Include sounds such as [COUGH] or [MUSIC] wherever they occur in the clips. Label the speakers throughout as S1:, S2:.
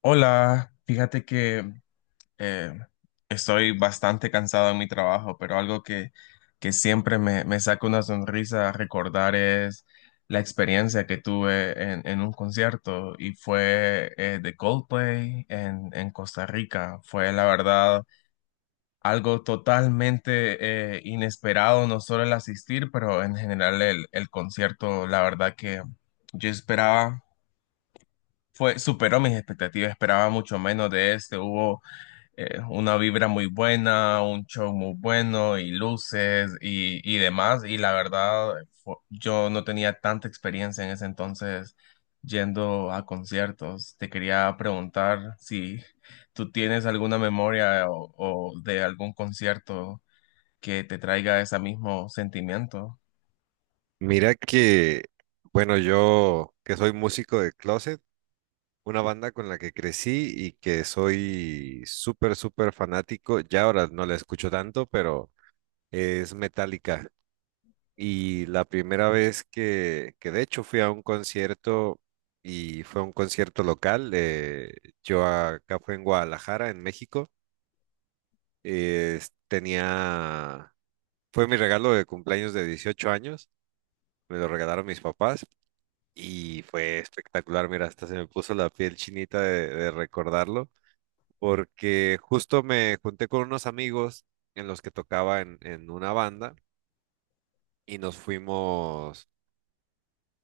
S1: Hola, fíjate que eh, estoy bastante cansado en mi trabajo, pero algo que siempre me saca una sonrisa recordar es la experiencia que tuve en un concierto y fue de Coldplay en Costa Rica. Fue la verdad algo totalmente inesperado, no solo el asistir, pero en general el concierto, la verdad que yo esperaba, fue, superó mis expectativas, esperaba mucho menos de este, hubo una vibra muy buena, un show muy bueno y luces y demás. Y la verdad, yo no tenía tanta experiencia en ese entonces yendo a conciertos. Te quería preguntar si tú tienes alguna memoria o de algún concierto que te traiga ese mismo sentimiento.
S2: Mira que, bueno, yo que soy músico de closet, una banda con la que crecí y que soy súper, súper fanático, ya ahora no la escucho tanto, pero es Metallica. Y la primera vez que, de hecho fui a un concierto y fue un concierto local, yo acá fue en Guadalajara, en México, eh, tenía, fue mi regalo de cumpleaños de 18 años, me lo regalaron mis papás. Y fue espectacular, mira, hasta se me puso la piel chinita de recordarlo, porque justo me junté con unos amigos en los que tocaba en una banda y nos fuimos,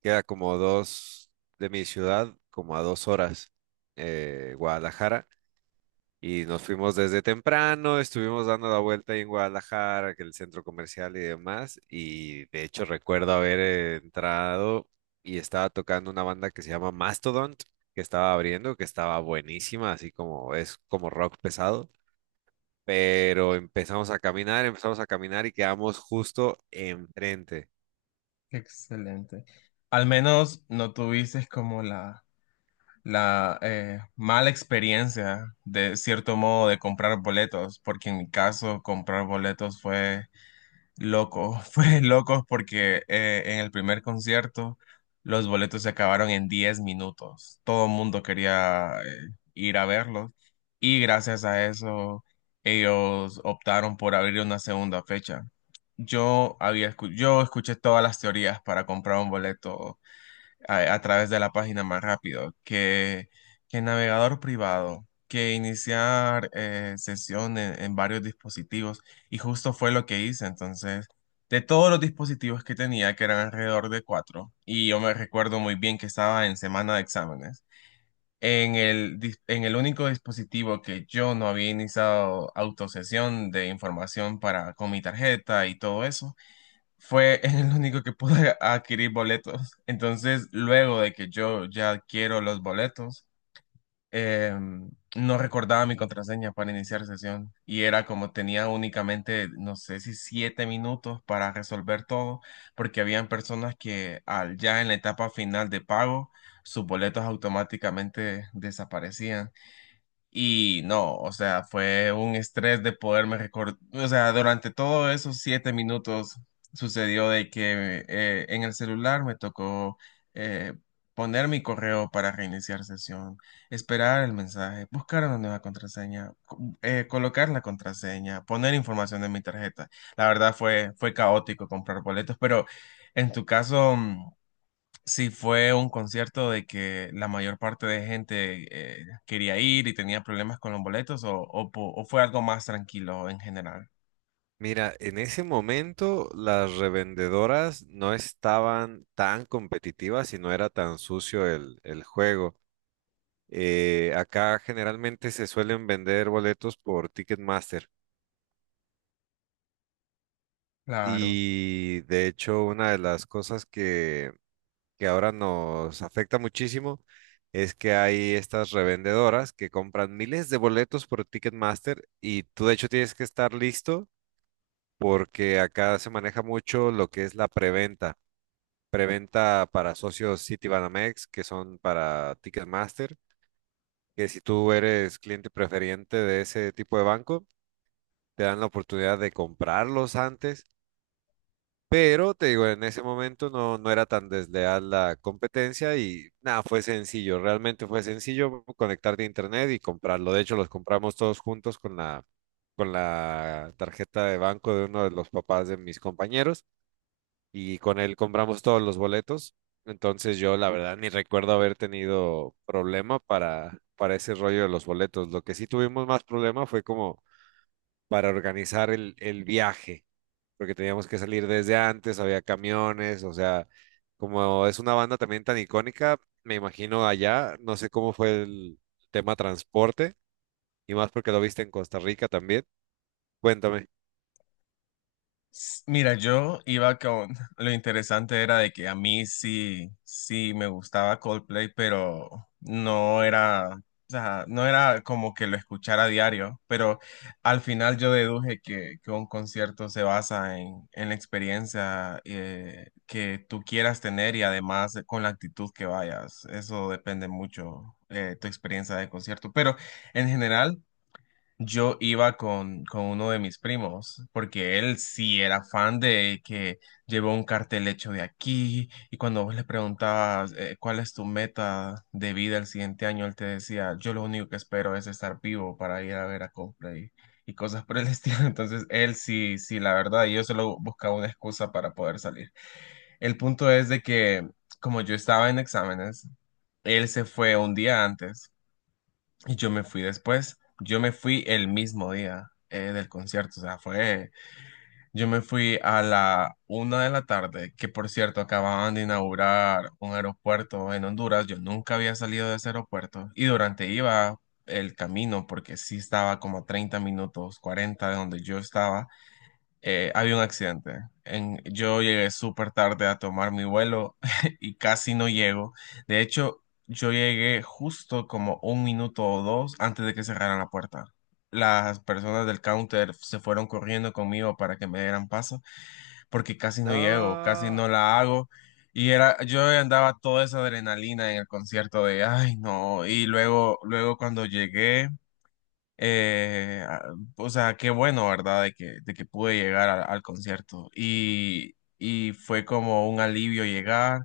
S2: queda como dos de mi ciudad, como a 2 horas, Guadalajara. Y nos fuimos desde temprano, estuvimos dando la vuelta ahí en Guadalajara, que el centro comercial y demás. Y de hecho recuerdo haber entrado y estaba tocando una banda que se llama Mastodon, que estaba abriendo, que estaba buenísima, así como es como rock pesado. Pero empezamos a caminar y quedamos justo enfrente.
S1: Excelente. Al menos no tuviste como la mala experiencia de cierto modo de comprar boletos, porque en mi caso comprar boletos fue loco, [LAUGHS] fue loco porque en el primer concierto los boletos se acabaron en 10 minutos, todo el mundo quería ir a verlos y gracias a eso ellos optaron por abrir una segunda fecha. Yo escuché todas las teorías para comprar un boleto a través de la página más rápido que el navegador privado, que iniciar sesión en varios dispositivos y justo fue lo que hice. Entonces, de todos los dispositivos que tenía, que eran alrededor de 4, y yo me recuerdo muy bien que estaba en semana de exámenes. En el único dispositivo que yo no había iniciado autosesión de información para, con mi tarjeta y todo eso, fue [LAUGHS] el único que pude adquirir boletos. Entonces, luego de que yo ya adquiero los boletos, eh, no recordaba mi contraseña para iniciar sesión y era como tenía únicamente, no sé si 7 minutos para resolver todo, porque habían personas que al, ya en la etapa final de pago, sus boletos automáticamente desaparecían. Y no, o sea, fue un estrés de poderme recordar, o sea, durante todos esos 7 minutos sucedió de que en el celular me tocó eh, poner mi correo para reiniciar sesión, esperar el mensaje, buscar una nueva contraseña, colocar la contraseña, poner información en mi tarjeta. La verdad fue, fue caótico comprar boletos, pero en tu caso... sí, fue un concierto de que la mayor parte de gente quería ir y tenía problemas con los boletos o fue algo más tranquilo en general.
S2: Mira, en ese momento las revendedoras no estaban tan competitivas y no era tan sucio el juego. Acá generalmente se suelen vender boletos por Ticketmaster,
S1: Claro.
S2: y de hecho una de las cosas que ahora nos afecta muchísimo es que hay estas revendedoras que compran miles de boletos por Ticketmaster y tú de hecho tienes que estar listo porque acá se maneja mucho lo que es la preventa. Preventa para socios Citibanamex que son para Ticketmaster, que si tú eres cliente preferente de ese tipo de banco, te dan la oportunidad de comprarlos antes, pero te digo, en ese momento no, no era tan desleal la competencia y nada, fue sencillo, realmente fue sencillo conectarte a internet y comprarlo. De hecho, los compramos todos juntos con con la tarjeta de banco de uno de los papás de mis compañeros y con él compramos todos los boletos. Entonces yo la verdad ni recuerdo haber tenido problema para ese rollo de los boletos. Lo que sí tuvimos más problema fue como para organizar el viaje, porque teníamos que salir desde antes, había camiones, o sea, como es una banda también tan icónica, me imagino allá, no sé cómo fue el tema transporte, y más porque lo viste en Costa Rica también. Cuéntame.
S1: Mira, yo iba con... [LAUGHS] Lo interesante era de que a mí sí, sí me gustaba Coldplay, pero no era, o sea, no era como que lo escuchara a diario, pero al final yo deduje que un concierto se basa en la experiencia que tú quieras tener y además con la actitud que vayas. Eso depende mucho tu experiencia de concierto, pero en general... Yo iba con uno de mis primos, porque él sí era fan de que llevó un cartel hecho de aquí, y cuando vos le preguntabas cuál es tu meta de vida el siguiente año, él te decía, yo lo único que espero es estar vivo para ir a ver a Coldplay y cosas por el [LAUGHS] estilo. Entonces, él sí, sí, la verdad, yo solo buscaba una excusa para poder salir. El punto es de que, como yo estaba en exámenes, él se fue un día antes y yo me fui después, yo me fui el mismo día del concierto, o sea, fue, yo me fui a la una de la tarde, que por cierto acababan de inaugurar un aeropuerto en Honduras, yo nunca había salido de ese aeropuerto y durante iba el camino, porque sí estaba como a 30 minutos, 40 de donde yo estaba, había un accidente. Yo llegué súper tarde a tomar mi vuelo [LAUGHS] y casi no llego. De hecho, yo llegué justo como un minuto o dos antes de que cerraran la puerta. Las personas del counter se fueron corriendo conmigo para que me dieran paso porque casi
S2: No.
S1: no llego, casi no
S2: Ajá.
S1: la hago. Y era, yo andaba toda esa adrenalina en el concierto de, ay, no. Y luego, luego cuando llegué... O sea, qué bueno, ¿verdad? De que pude llegar al concierto. Y fue como un alivio llegar.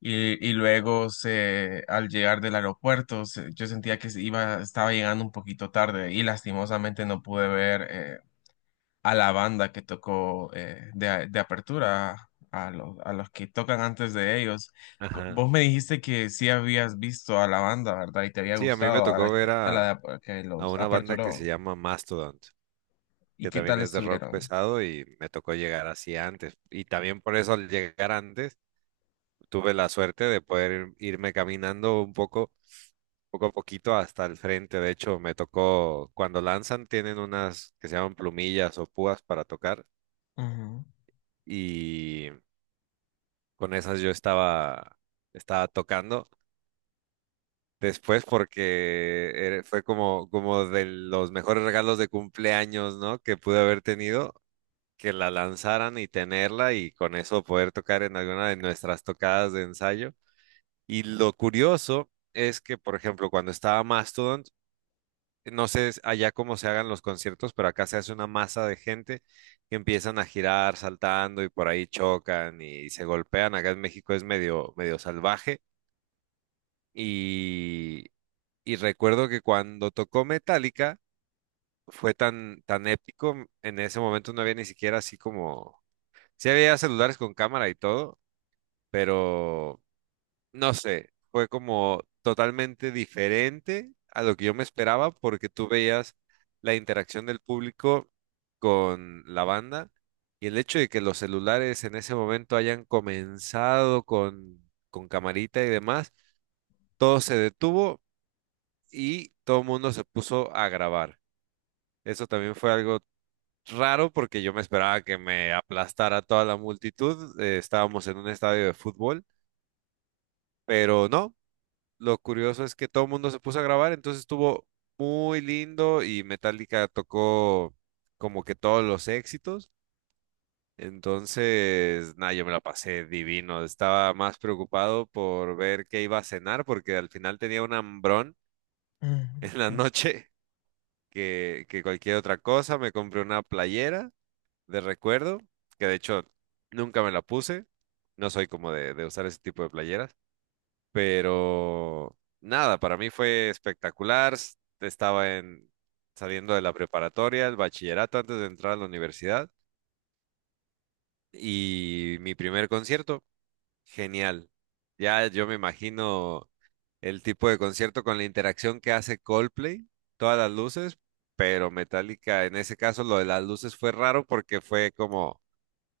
S1: Y luego se, al llegar del aeropuerto, yo sentía que se iba, estaba llegando un poquito tarde y lastimosamente no pude ver a la banda que tocó de apertura, a los que tocan antes de ellos. Vos me dijiste que sí habías visto a la banda, ¿verdad? Y te había
S2: Sí, a mí me
S1: gustado a la
S2: tocó
S1: que,
S2: ver
S1: a la que
S2: a
S1: los
S2: una banda que se
S1: aperturó.
S2: llama Mastodon,
S1: ¿Y
S2: que
S1: qué
S2: también
S1: tal
S2: es de rock
S1: estuvieron?
S2: pesado y me tocó llegar así antes. Y también por eso al llegar antes tuve la suerte de poder irme caminando un poco poco a poquito hasta el frente. De hecho, me tocó, cuando lanzan, tienen unas que se llaman plumillas o púas para tocar y con esas yo estaba, estaba tocando. Después porque era- fue como, como de los mejores regalos de cumpleaños, ¿no? Que pude haber tenido, que la lanzaran y tenerla y con eso poder tocar en alguna de nuestras tocadas de ensayo. Y lo curioso es que, por ejemplo, cuando estaba Mastodon, no sé allá cómo se hagan los conciertos, pero acá se hace una masa de gente que empiezan a girar saltando y por ahí chocan y se golpean. Acá en México es medio, medio salvaje. Y, y recuerdo que cuando tocó Metallica fue tan, tan épico. En ese momento no había ni siquiera así como... Sí había celulares con cámara y todo, pero no sé, fue como totalmente diferente a lo que yo me esperaba porque tú veías la interacción del público con la banda, y el hecho de que los celulares en ese momento hayan comenzado con camarita y demás, todo se detuvo y todo el mundo se puso a grabar. Eso también fue algo raro porque yo me esperaba que me aplastara toda la multitud. Estábamos en un estadio de fútbol, pero no. Lo curioso es que todo el mundo se puso a grabar, entonces estuvo muy lindo y Metallica tocó como que todos los éxitos. Entonces, nada, yo me la pasé divino. Estaba más preocupado por ver qué iba a cenar porque al final tenía un hambrón
S1: Ujú,
S2: [LAUGHS] en la
S1: ujú.
S2: noche que cualquier otra cosa. Me compré una playera de recuerdo, que de hecho nunca me la puse. No soy como de usar ese tipo de playeras. Pero nada, para mí fue espectacular. Estaba en, saliendo de la preparatoria, el bachillerato antes de entrar a la universidad y mi primer concierto, genial. Ya yo me imagino el tipo de concierto con la interacción que hace Coldplay, todas las luces, pero Metallica, en ese caso lo de las luces fue raro porque fue como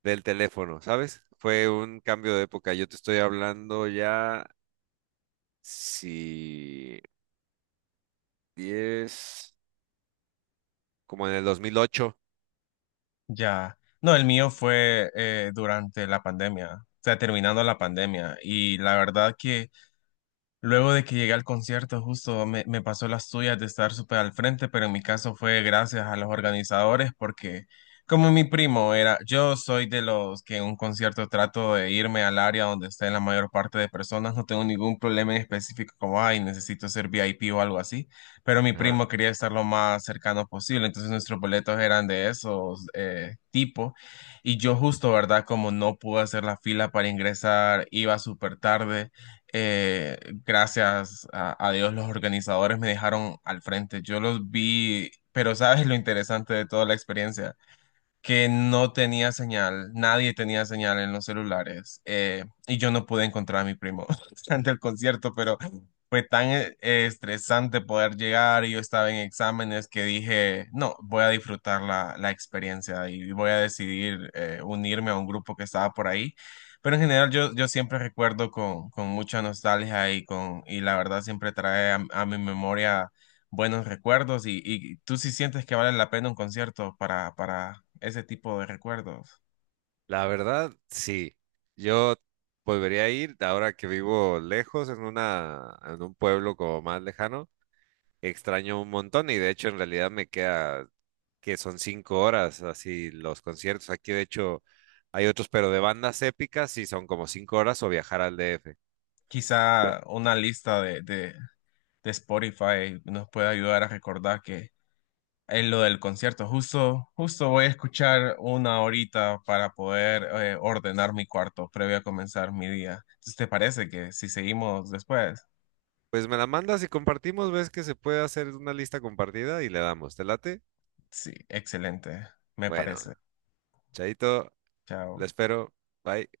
S2: del teléfono, ¿sabes? Fue un cambio de época. Yo te estoy hablando ya, si 10 como en el 2008.
S1: Ya. No, el mío fue durante la pandemia, o sea, terminando la pandemia. Y la verdad que luego de que llegué al concierto, justo me, me pasó las tuyas de estar súper al frente, pero en mi caso fue gracias a los organizadores porque como mi primo era, yo soy de los que en un concierto trato de irme al área donde estén la mayor parte de personas, no tengo ningún problema en específico como, ay, necesito ser VIP o algo así, pero mi
S2: Ajá.
S1: primo quería estar lo más cercano posible, entonces nuestros boletos eran de esos tipo. Y yo justo, ¿verdad? Como no pude hacer la fila para ingresar, iba súper tarde. Eh, gracias a Dios los organizadores me dejaron al frente. Yo los vi, pero ¿sabes lo interesante de toda la experiencia? Que no tenía señal, nadie tenía señal en los celulares y yo no pude encontrar a mi primo [LAUGHS] ante el concierto, pero fue tan estresante poder llegar y yo estaba en exámenes que dije, no, voy a disfrutar la experiencia y voy a decidir unirme a un grupo que estaba por ahí. Pero en general yo siempre recuerdo con mucha nostalgia y, con, y la verdad siempre trae a mi memoria buenos recuerdos y tú sí sientes que vale la pena un concierto para ese tipo de recuerdos.
S2: La verdad, sí. Yo volvería a ir ahora que vivo lejos, en una, en un pueblo como más lejano. Extraño un montón y de hecho en realidad me queda que son 5 horas así los conciertos. Aquí de hecho hay otros, pero de bandas épicas y son como 5 horas o viajar al DF. Pe-
S1: Quizá una lista de Spotify nos puede ayudar a recordar que es lo del concierto. Justo, justo voy a escuchar una horita para poder ordenar mi cuarto previo a comenzar mi día. Entonces, ¿te parece que si seguimos después?
S2: Pues me la mandas y compartimos, ves que se puede hacer una lista compartida y le damos. ¿Te late?
S1: Sí, excelente, me
S2: Bueno,
S1: parece.
S2: chaito, le
S1: Chao.
S2: espero. Bye.